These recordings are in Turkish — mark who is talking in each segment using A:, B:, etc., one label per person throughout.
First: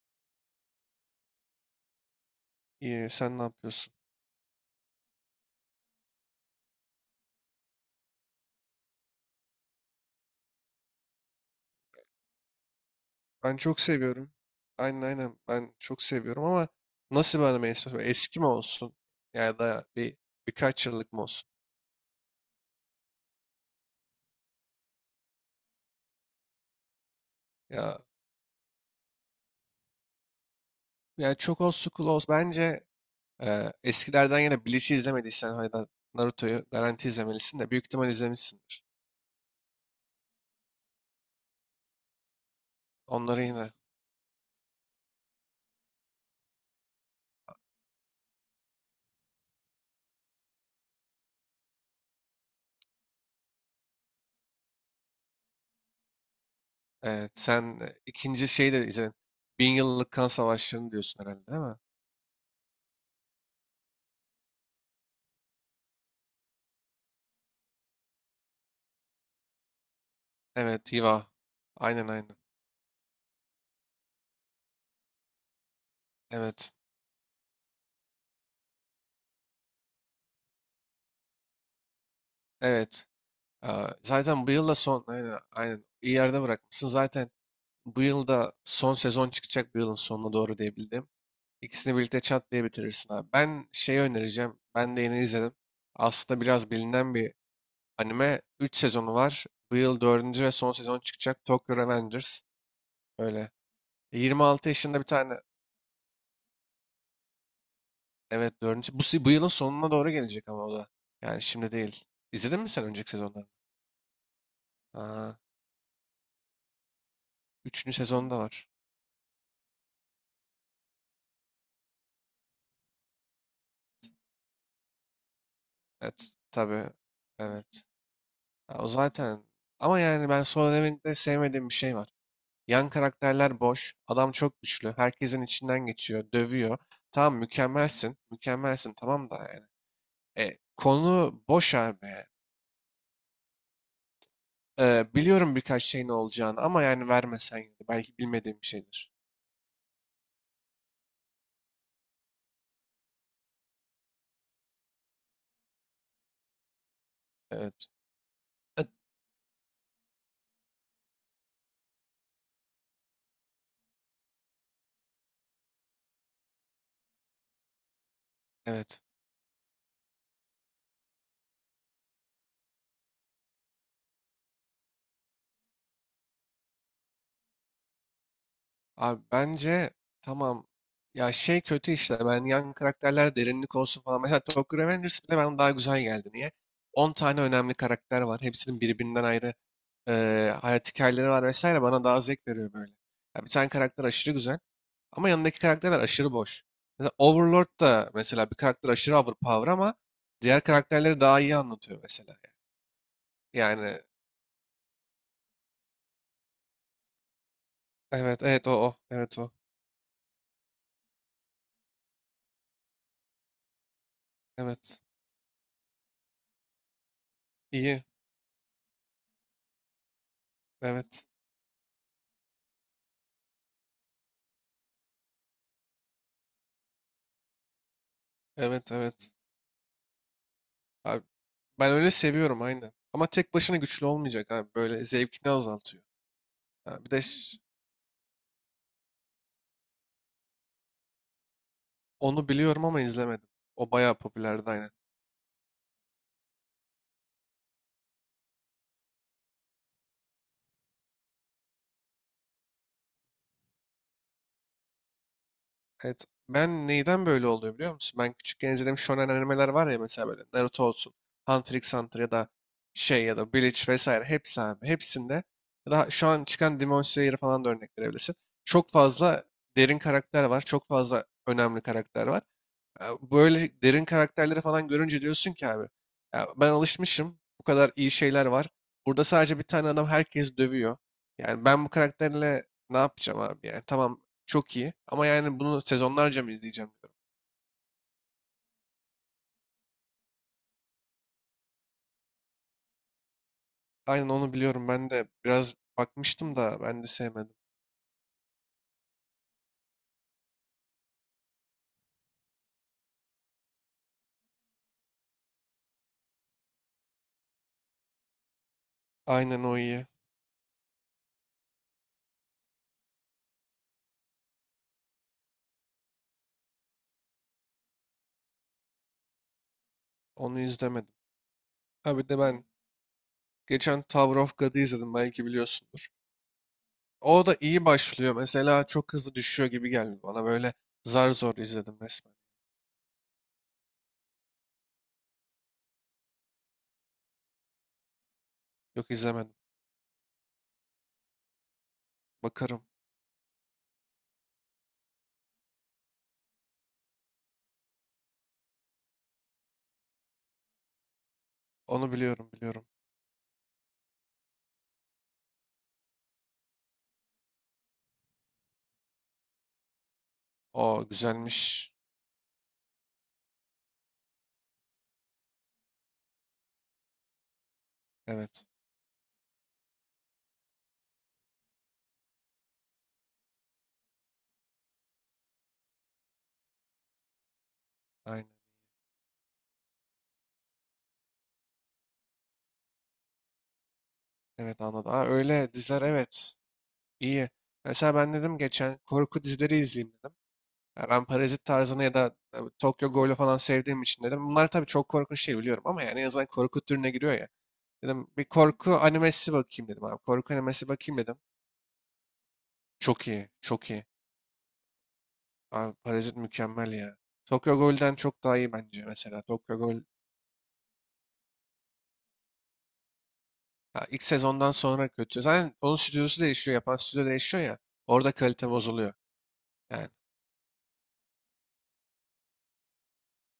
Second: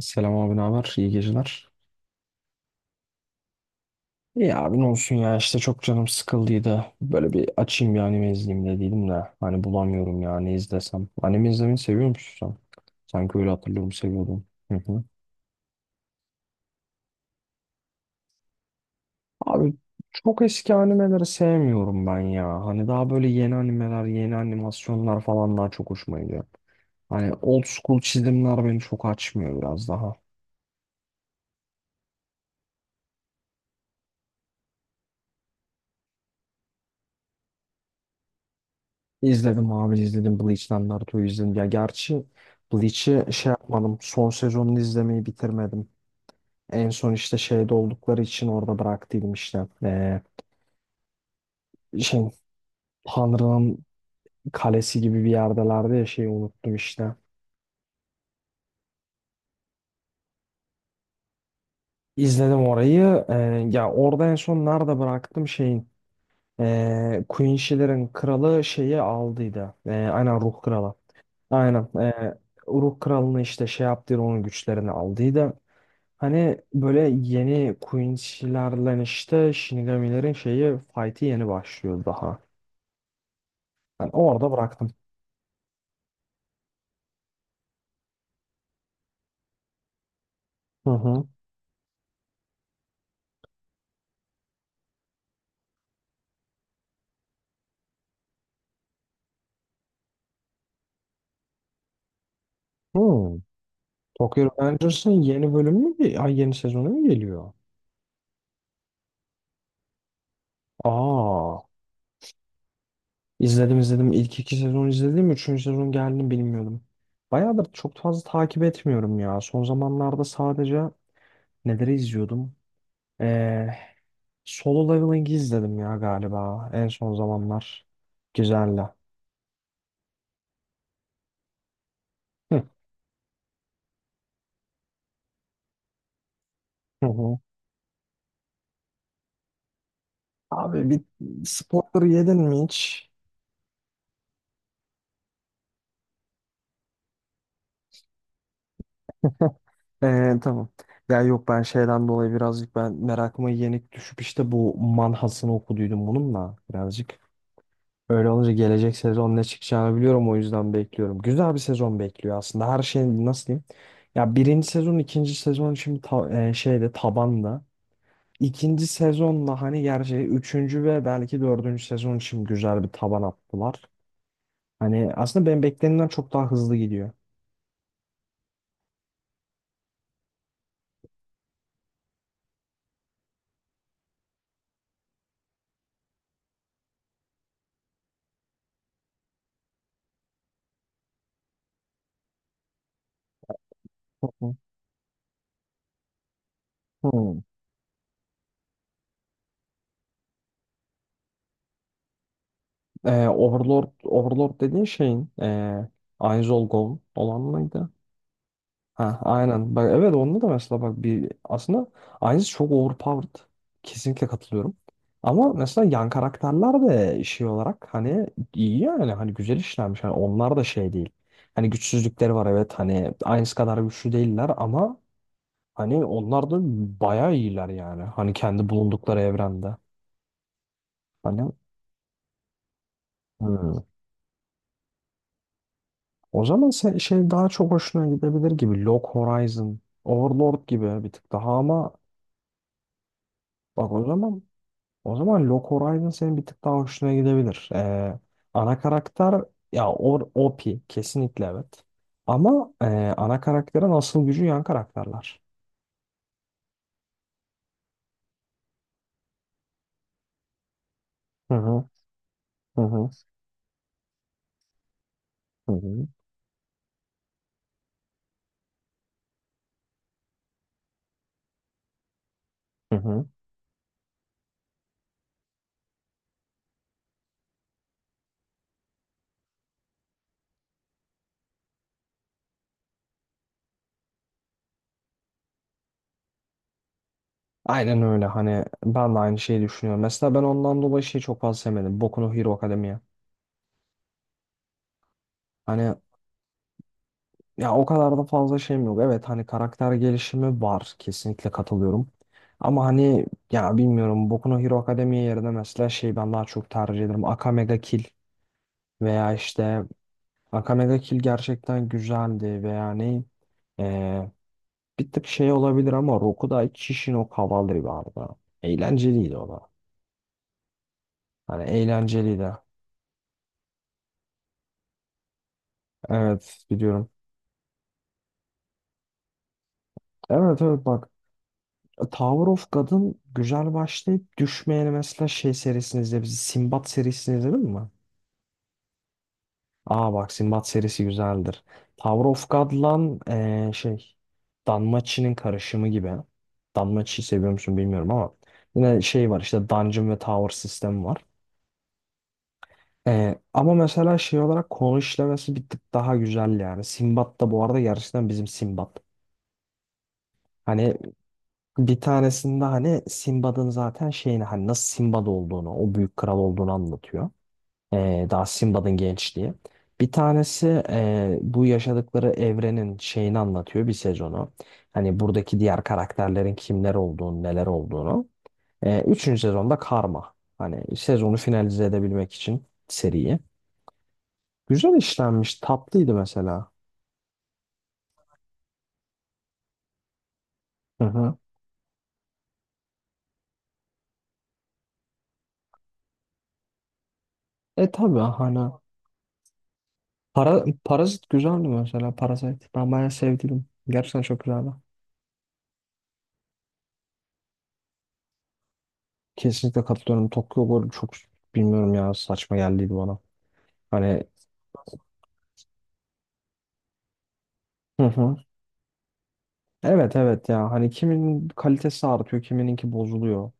A: Selam abi ne haber? İyi geceler.
B: İyi, sen ne yapıyorsun?
A: İyi abi ne olsun ya işte çok canım sıkıldıydı. Böyle bir açayım bir anime izleyeyim dediydim de. Hani bulamıyorum ya ne izlesem. Anime izlemeyi seviyor musun sen? Sanki öyle
B: Ben çok
A: hatırlıyorum
B: seviyorum.
A: seviyordum. Hı
B: Aynen
A: hı.
B: aynen, ben çok seviyorum, ama nasıl bir anime istiyorsun? Eski mi olsun? Ya
A: Abi
B: da bir
A: çok eski
B: birkaç yıllık mı
A: animeleri
B: olsun?
A: sevmiyorum ben ya. Hani daha böyle yeni animeler, yeni animasyonlar falan daha çok hoşuma gidiyor. Hani old
B: Ya
A: school çizimler beni çok açmıyor biraz daha.
B: yani çok old school olsun. Bence eskilerden yine Bleach'i izlemediysen ya da Naruto'yu garanti izlemelisin, de büyük ihtimal izlemişsindir.
A: İzledim abi izledim Bleach'ten Naruto'yu izledim. Ya gerçi Bleach'i
B: Onları
A: şey
B: yine
A: yapmadım. Son sezonunu izlemeyi bitirmedim. En son işte şeyde oldukları için orada bıraktıydım işte. Şey, Tanrı'nın kalesi gibi bir yerdelerdi ya şeyi unuttum işte.
B: sen, ikinci şeyi de izledin. 1000 yıllık kan savaşlarını diyorsun herhalde, değil mi?
A: İzledim orayı. Ya orada en son nerede bıraktım şeyin. Queen Shiller'ın kralı şeyi aldıydı. Aynen ruh
B: Evet,
A: kralı.
B: Hiva.
A: Aynen.
B: Aynen aynen.
A: Uruk Kralı'nı işte şey yaptıydı onun güçlerini aldıydı. Hani
B: Evet.
A: böyle yeni Quincy'lerle işte Shinigami'lerin şeyi fight'i yeni başlıyor daha.
B: Evet.
A: Ben
B: Zaten
A: orada
B: bu yılda
A: bıraktım.
B: son, aynen, aynen iyi yerde bırakmışsın. Zaten bu yılda son sezon çıkacak, bu yılın sonuna doğru diye
A: Hı
B: bildim.
A: hı.
B: İkisini birlikte çat diye bitirirsin abi. Ben şeyi önereceğim, ben de yeni izledim. Aslında biraz bilinen bir anime. 3 sezonu var. Bu yıl dördüncü ve son sezon çıkacak. Tokyo Revengers.
A: Hmm.
B: Öyle. yirmi
A: Tokyo
B: altı yaşında bir
A: Revengers'ın
B: tane.
A: yeni bölümü mü? Ay yeni sezonu mu geliyor?
B: Evet, dördüncü. Bu, bu yılın sonuna doğru gelecek, ama o da. Yani
A: Aa.
B: şimdi değil. İzledin mi sen önceki sezonları?
A: İzledim izledim. İlk iki sezon izledim.
B: Aa,
A: Üçüncü sezon geldiğini bilmiyordum. Bayağıdır
B: üçüncü
A: çok fazla
B: sezonu da
A: takip
B: var.
A: etmiyorum ya. Son zamanlarda sadece neleri izliyordum? Ee, Solo Leveling'i izledim ya
B: Evet,
A: galiba en
B: tabii.
A: son
B: Evet.
A: zamanlar.
B: Ya
A: Güzeldi.
B: o zaten. Ama yani ben Solo Leveling'de sevmediğim bir şey var.
A: Hı,
B: Yan karakterler boş. Adam çok güçlü. Herkesin içinden geçiyor. Dövüyor.
A: hı
B: Tamam,
A: hı.
B: mükemmelsin. Mükemmelsin, tamam, da yani. E,
A: Abi bir
B: konu boş abi.
A: sportları yedin mi hiç?
B: E, biliyorum birkaç şeyin olacağını, ama yani vermesen yine de belki bilmediğim bir şeydir.
A: Tamam. Ya yok ben şeyden dolayı birazcık ben merakıma yenik düşüp işte bu manhasını okuduydum bununla birazcık.
B: Evet.
A: Öyle olunca gelecek sezon ne çıkacağını biliyorum o yüzden bekliyorum. Güzel bir sezon bekliyor aslında. Her şey nasıl diyeyim? Ya birinci sezon, ikinci sezon şimdi şeyde tabanda. İkinci
B: Evet.
A: sezonla hani gerçi üçüncü ve belki dördüncü sezon için güzel bir taban attılar. Hani aslında ben beklenenden çok daha hızlı gidiyor.
B: Abi bence tamam, ya şey kötü işte, ben yan karakterler derinlik olsun falan. Mesela Tokyo Revengers bile bana daha güzel geldi. Niye? 10 tane önemli karakter var. Hepsinin birbirinden ayrı hayat hikayeleri var vesaire, bana daha zevk veriyor böyle. Ya bir tane karakter aşırı
A: Hı.
B: güzel, ama yanındaki karakterler aşırı boş. Mesela
A: Hmm.
B: Overlord da, mesela bir karakter aşırı overpower, ama diğer karakterleri daha iyi anlatıyor mesela.
A: Overlord,
B: Yani
A: Overlord dediğin şeyin Aiz Ol Gold olan mıydı?
B: evet evet, o o
A: Ha,
B: evet, o
A: aynen. Bak evet onda da mesela bak bir aslında aynısı çok overpowered. Kesinlikle katılıyorum.
B: evet
A: Ama mesela yan karakterler de şey olarak
B: iyi,
A: hani iyi yani hani güzel işlenmiş. Hani onlar da şey değil.
B: evet
A: Hani güçsüzlükleri var evet hani aynısı kadar güçlü değiller ama hani onlar da bayağı iyiler yani. Hani kendi
B: evet
A: bulundukları
B: evet.
A: evrende.
B: Abi,
A: Hani
B: ben öyle seviyorum aynen. Ama tek başına
A: hmm.
B: güçlü olmayacak abi, böyle zevkini azaltıyor.
A: O zaman
B: Ha, bir de
A: şey daha çok hoşuna gidebilir gibi. Log Horizon, Overlord gibi bir tık daha ama
B: onu biliyorum, ama izlemedim. O
A: bak o
B: bayağı
A: zaman
B: popülerdi aynen.
A: Log Horizon senin bir tık daha hoşuna gidebilir. Ana karakter ya o OP kesinlikle evet. Ama ana karakterin asıl gücü yan karakterler.
B: Evet. Ben neyden böyle oluyor biliyor musun? Ben küçükken izlediğim shonen animeler var ya, mesela böyle Naruto olsun,
A: Hı
B: Hunter
A: hı
B: x Hunter ya da
A: hı hı
B: şey ya da Bleach vesaire hepsi abi. Hepsinde,
A: hı
B: ya
A: hı.
B: da şu an çıkan Demon Slayer'ı falan da örnek verebilirsin. Çok fazla derin karakter var. Çok fazla önemli karakter var.
A: Hı
B: Ya
A: hı.
B: böyle derin karakterleri falan görünce diyorsun ki abi, ya ben alışmışım, bu kadar iyi şeyler var. Burada sadece bir tane adam, herkes dövüyor. Yani ben bu karakterle ne yapacağım abi, yani tamam çok iyi, ama yani bunu sezonlarca mı izleyeceğim diyorum.
A: Aynen öyle hani ben de aynı şeyi düşünüyorum. Mesela ben ondan dolayı şeyi çok fazla sevmedim. Boku no Hero Academia.
B: Aynen, onu biliyorum, ben de biraz
A: Hani
B: bakmıştım da, ben de sevmedim.
A: ya o kadar da fazla şeyim yok. Evet hani karakter gelişimi var. Kesinlikle katılıyorum. Ama hani ya bilmiyorum Boku no Hero Academia yerine mesela şey ben daha çok tercih ederim. Akame ga Kill. Veya
B: Aynen, o
A: işte
B: iyi,
A: Akame ga Kill gerçekten güzeldi veya ne eee, bir tık şey olabilir ama Rokudai Kishin o Cavalry vardı. Eğlenceliydi o da.
B: onu izlemedim.
A: Hani
B: Ha, bir de
A: eğlenceliydi.
B: ben geçen Tower of God'u izledim, belki biliyorsundur.
A: Evet biliyorum.
B: O da iyi başlıyor mesela, çok hızlı düşüyor gibi geldi bana
A: Evet
B: böyle,
A: evet bak
B: zar zor izledim resmen.
A: Tower of God'ın güzel başlayıp düşmeyeni mesela şey serisini izle bizi Sinbad serisini izledin mi?
B: Yok, izlemedim.
A: Aa bak Sinbad serisi güzeldir. Tower of
B: Bakarım.
A: God'lan şey Danmachi'nin karışımı gibi. Danmachi'yi seviyor musun bilmiyorum ama yine şey var işte Dungeon ve Tower sistemi var.
B: Onu biliyorum biliyorum.
A: Ama mesela şey olarak konu işlemesi bir tık daha güzel yani. Sinbad da bu arada gerçekten bizim Sinbad. Hani
B: O güzelmiş.
A: bir tanesinde hani Sinbad'ın zaten şeyini hani nasıl Sinbad olduğunu, o büyük kral olduğunu anlatıyor. Daha
B: Evet.
A: Simba'nın gençliği. Bir tanesi bu yaşadıkları evrenin şeyini anlatıyor bir sezonu. Hani buradaki diğer karakterlerin kimler olduğunu, neler olduğunu.
B: Aynen.
A: Üçüncü sezonda Karma. Hani sezonu finalize edebilmek için seriyi.
B: Evet,
A: Güzel
B: anladım. Ha,
A: işlenmiş,
B: öyle diziler,
A: tatlıydı
B: evet.
A: mesela.
B: İyi. Mesela ben dedim geçen, korku dizileri izleyeyim dedim.
A: Hı
B: Ya ben
A: hı.
B: Parazit tarzını ya da Tokyo Ghoul'u falan sevdiğim için dedim. Bunlar tabii çok korkunç değil biliyorum, ama yani en azından korku türüne giriyor ya.
A: E tabii
B: Dedim bir
A: hani
B: korku animesi bakayım dedim abi. Korku animesi bakayım
A: Parazit
B: dedim.
A: güzeldi mesela Parazit. Ben bayağı
B: Çok iyi.
A: sevdim.
B: Çok iyi.
A: Gerçekten çok güzeldi.
B: Abi Parazit mükemmel ya. Tokyo Ghoul'den çok daha iyi bence mesela. Tokyo
A: Kesinlikle
B: Ghoul,
A: katılıyorum. Tokyo Ghoul çok bilmiyorum ya saçma geldiydi bana.
B: ya ilk
A: Hani
B: sezondan sonra kötü. Zaten onun stüdyosu değişiyor. Yapan stüdyo değişiyor ya.
A: hı
B: Orada
A: hı.
B: kalite bozuluyor. Yani
A: Evet evet ya hani kimin kalitesi artıyor kimininki bozuluyor.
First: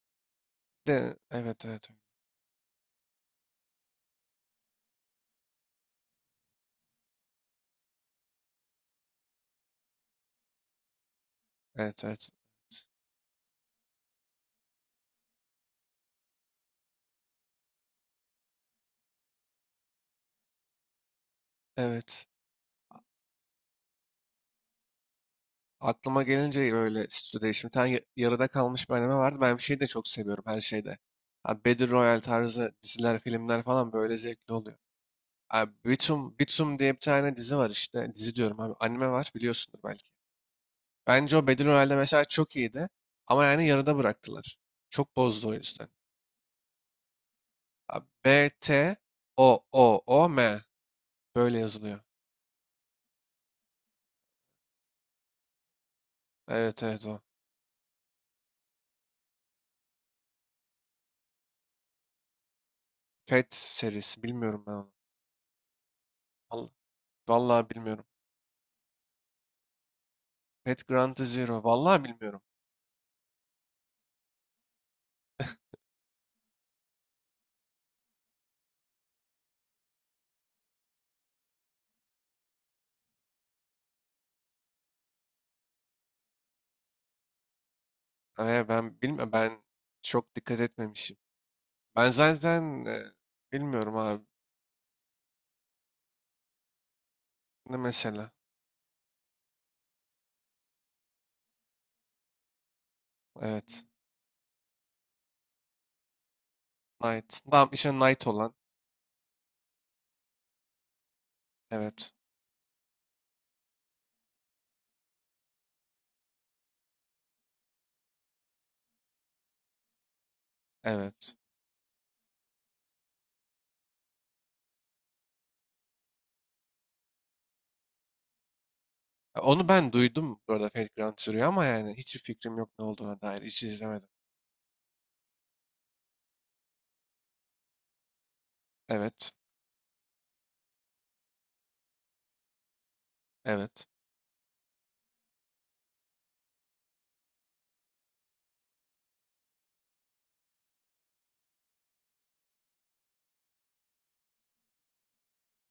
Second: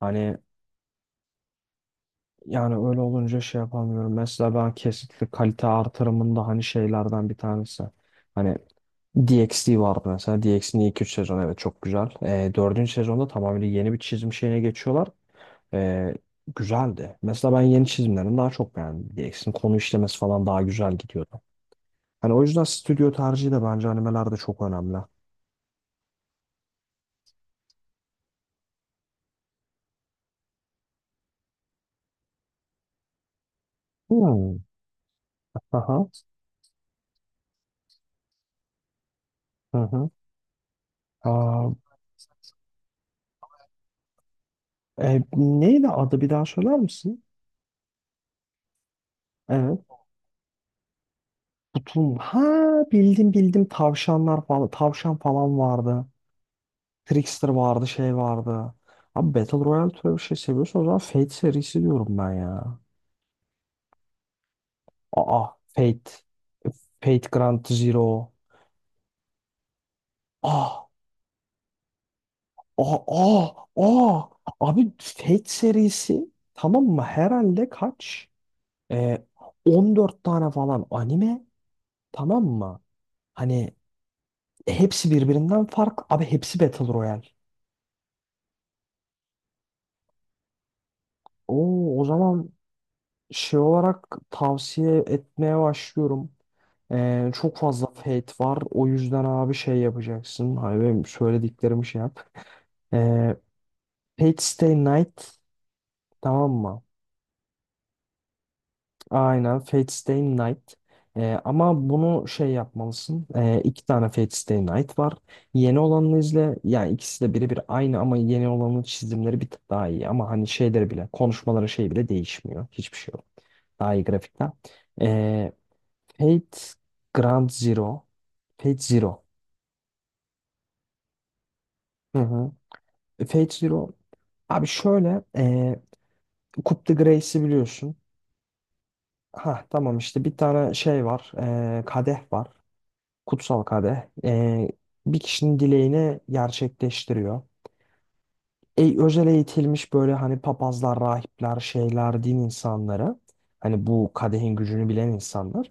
A: Hani
B: de evet evet.
A: yani öyle olunca şey yapamıyorum. Mesela ben kesinlikle kalite artırımında hani şeylerden bir tanesi. Hani DxD vardı mesela. DxD'nin ilk 3 sezonu evet çok
B: Evet
A: güzel.
B: evet.
A: 4. sezonda tamamen yeni bir çizim şeyine geçiyorlar. Ee, Güzeldi. Mesela ben yeni çizimlerini daha çok beğendim. DxD'nin konu işlemesi falan daha güzel gidiyordu.
B: Evet.
A: Hani o yüzden stüdyo tercihi de bence animelerde çok önemli.
B: Aklıma gelince böyle stüdyo değişimi. Bir tane yarıda kalmış bir anime vardı. Ben bir şeyi de çok seviyorum her şeyde. Abi Battle Royale tarzı diziler, filmler falan böyle zevkli
A: Hmm.
B: oluyor. Abi
A: Aha.
B: Bitum, Bitum diye bir tane dizi var işte. Dizi diyorum abi, anime var, biliyorsundur
A: Hı
B: belki. Bence o Battle
A: hı.
B: Royale'de mesela çok iyiydi. Ama yani yarıda bıraktılar. Çok
A: E,
B: bozdu o
A: neydi
B: yüzden.
A: adı bir daha söyler misin?
B: A, B, T, O,
A: Evet.
B: O, O, M. Böyle yazılıyor.
A: Kutum. Ha bildim bildim tavşanlar falan. Tavşan falan vardı.
B: Evet evet, o.
A: Trickster vardı şey vardı. Abi Battle Royale türü bir şey seviyorsan o zaman Fate serisi diyorum ben ya.
B: Pet serisi. Bilmiyorum ben onu.
A: Aa Fate.
B: Vallahi,
A: Fate Grand
B: vallahi bilmiyorum.
A: Zero. Ah,
B: Pet Grand Zero. Vallahi bilmiyorum.
A: ah, ah, ah. Abi Fate serisi tamam mı? Herhalde kaç? Ee, 14 tane falan anime tamam mı? Hani e, hepsi birbirinden farklı. Abi hepsi Battle Royale.
B: Ben bilmiyorum. Ben çok dikkat etmemişim.
A: Oo, o
B: Ben
A: zaman
B: zaten
A: şey
B: bilmiyorum
A: olarak
B: abi.
A: tavsiye etmeye başlıyorum. Çok
B: Ne
A: fazla
B: mesela?
A: Fate var. O yüzden abi şey yapacaksın. Hani benim söylediklerimi şey yap. Ee,
B: Evet.
A: Fate Stay Night tamam mı?
B: Knight. Tamam işte Knight olan.
A: Aynen Fate Stay Night. Ama
B: Evet.
A: bunu şey yapmalısın. İki tane Fate Stay Night var. Yeni olanını izle. Yani ikisi de birebir aynı ama yeni olanın çizimleri bir tık daha iyi. Ama hani şeyleri bile,
B: Evet.
A: konuşmaları şey bile değişmiyor. Hiçbir şey yok. Daha iyi grafikten. Ee, Fate Grand Zero. Fate Zero.
B: Ya, onu ben duydum bu arada Fate Grand Zero'yu, ama yani
A: Hı
B: hiçbir
A: hı.
B: fikrim yok ne olduğuna dair.
A: Fate
B: Hiç
A: Zero.
B: izlemedim.
A: Abi şöyle. E, Coup de Grace'i biliyorsun.
B: Evet.
A: Ha tamam işte bir tane şey var. Kadeh var. Kutsal
B: Evet.
A: Kadeh bir kişinin dileğini gerçekleştiriyor. Özel eğitilmiş böyle hani papazlar, rahipler, şeyler, din insanları hani bu kadehin gücünü bilen insanlar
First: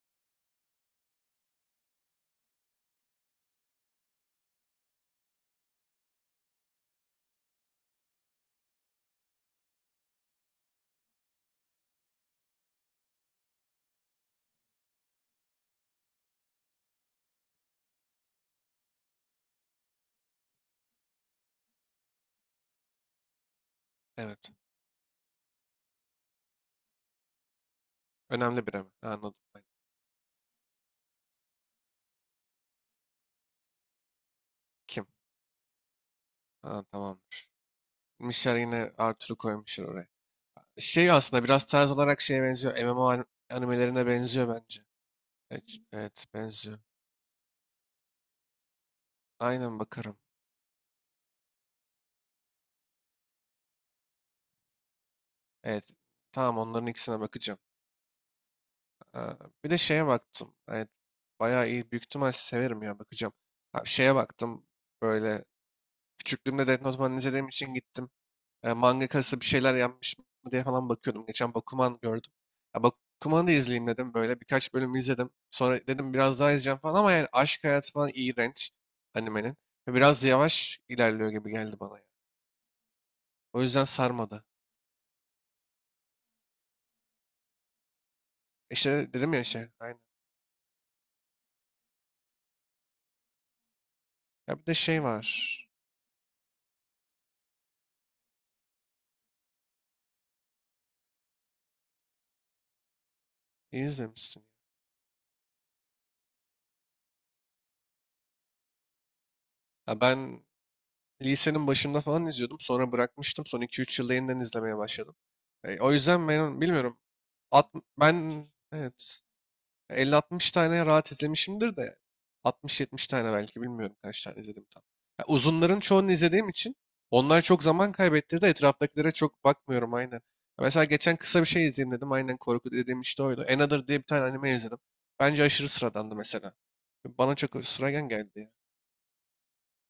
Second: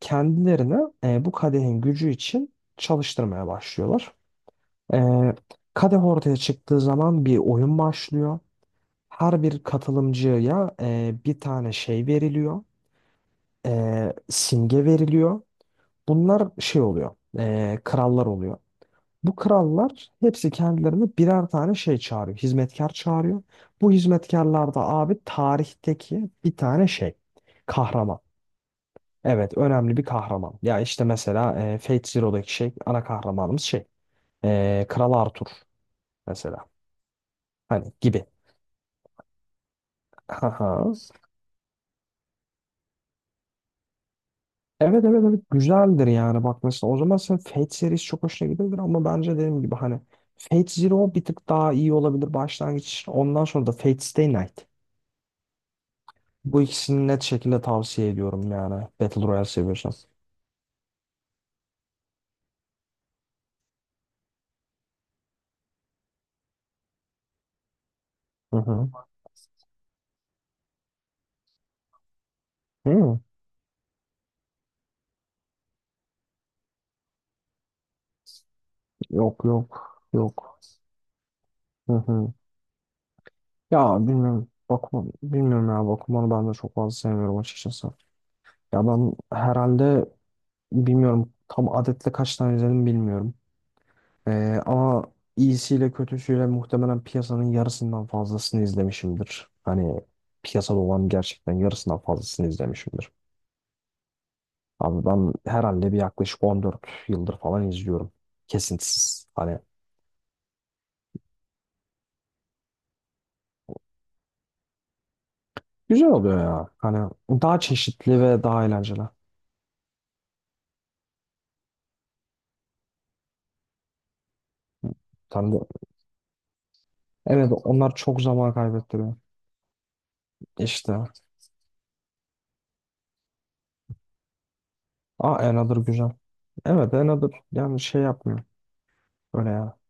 A: kendilerine bu kadehin gücü için çalıştırmaya başlıyorlar. E, Kadeh ortaya çıktığı zaman bir oyun başlıyor. Her bir katılımcıya bir tane şey veriliyor, simge veriliyor. Bunlar şey oluyor, krallar oluyor. Bu krallar hepsi kendilerine birer tane şey çağırıyor. Hizmetkar çağırıyor. Bu
B: Evet.
A: hizmetkarlar da abi tarihteki bir tane şey. Kahraman.
B: Önemli bir, ama. Anladım.
A: Evet
B: Ben.
A: önemli bir kahraman. Ya işte mesela Fate Zero'daki şey ana kahramanımız şey.
B: Kim?
A: Kral Arthur mesela.
B: Ha, tamamdır.
A: Hani gibi.
B: Mişler yine Arthur'u koymuşlar oraya.
A: Haha.
B: Şey, aslında biraz tarz olarak şeye benziyor. MMO animelerine benziyor bence.
A: Evet evet evet
B: Evet,
A: güzeldir
B: evet
A: yani bak
B: benziyor.
A: mesela o zaman sen Fate serisi çok hoşuna gidebilir ama bence dediğim gibi
B: Aynen,
A: hani
B: bakarım.
A: Fate Zero bir tık daha iyi olabilir başlangıç. Ondan sonra da Fate Stay Night.
B: Evet. Tamam,
A: Bu
B: onların
A: ikisini
B: ikisine
A: net
B: bakacağım.
A: şekilde tavsiye ediyorum yani. Battle
B: Ha,
A: Royale
B: bir de
A: seviyorsan.
B: şeye baktım. Evet. Bayağı iyi. Büyük ihtimal severim ya, bakacağım. Ha, şeye baktım. Böyle küçüklüğümde Death Note falan izlediğim için gittim.
A: Hı
B: e,
A: hı.
B: mangakası bir şeyler yapmış mı diye falan bakıyordum. Geçen Bakuman gördüm. Ya
A: Hı.
B: Bakuman'ı da izleyeyim dedim böyle. Birkaç bölüm izledim. Sonra dedim biraz daha izleyeceğim falan, ama yani aşk hayatı falan iğrenç
A: Yok
B: animenin.
A: yok
B: Ve biraz
A: yok.
B: yavaş ilerliyor gibi geldi
A: Hı
B: bana, ya.
A: hı.
B: O yüzden
A: Ya
B: sarmadı.
A: bilmiyorum. Bakma, bilmiyorum ya Bakuman'ı ben de çok fazla sevmiyorum açıkçası. Ya
B: İşte
A: ben
B: dedim ya şey. Aynen.
A: herhalde bilmiyorum tam adetle kaç tane izledim bilmiyorum.
B: Ya bir de şey
A: Ama
B: var.
A: iyisiyle kötüsüyle muhtemelen piyasanın yarısından fazlasını izlemişimdir. Hani piyasada olan gerçekten yarısından fazlasını izlemişimdir.
B: İyi izlemişsin.
A: Abi ben herhalde bir yaklaşık 14 yıldır falan izliyorum. Kesintisiz. Hani
B: Ya ben lisenin başında falan izliyordum. Sonra bırakmıştım. Son 2-3 yılda yeniden izlemeye başladım. O
A: güzel
B: yüzden
A: oluyor
B: ben
A: ya.
B: bilmiyorum.
A: Hani daha
B: At,
A: çeşitli ve
B: ben,
A: daha eğlenceli.
B: evet. 50-60 tane rahat izlemişimdir de, 60-70 tane belki bilmiyorum, kaç tane izledim tam. Ya
A: Sen de-
B: uzunların çoğunu izlediğim için onlar
A: evet
B: çok zaman
A: onlar çok
B: kaybettirdi.
A: zaman
B: Etraftakilere
A: kaybettiriyor.
B: çok bakmıyorum aynen. Ya mesela
A: İşte.
B: geçen kısa bir şey izleyeyim dedim. Aynen, korku dediğim işte oydu. Another diye bir tane anime izledim.
A: Aa
B: Bence aşırı
A: Another güzel.
B: sıradandı mesela.
A: Evet Another
B: Bana çok
A: yani şey
B: sıradan geldi
A: yapmıyor.
B: ya.
A: Öyle ya.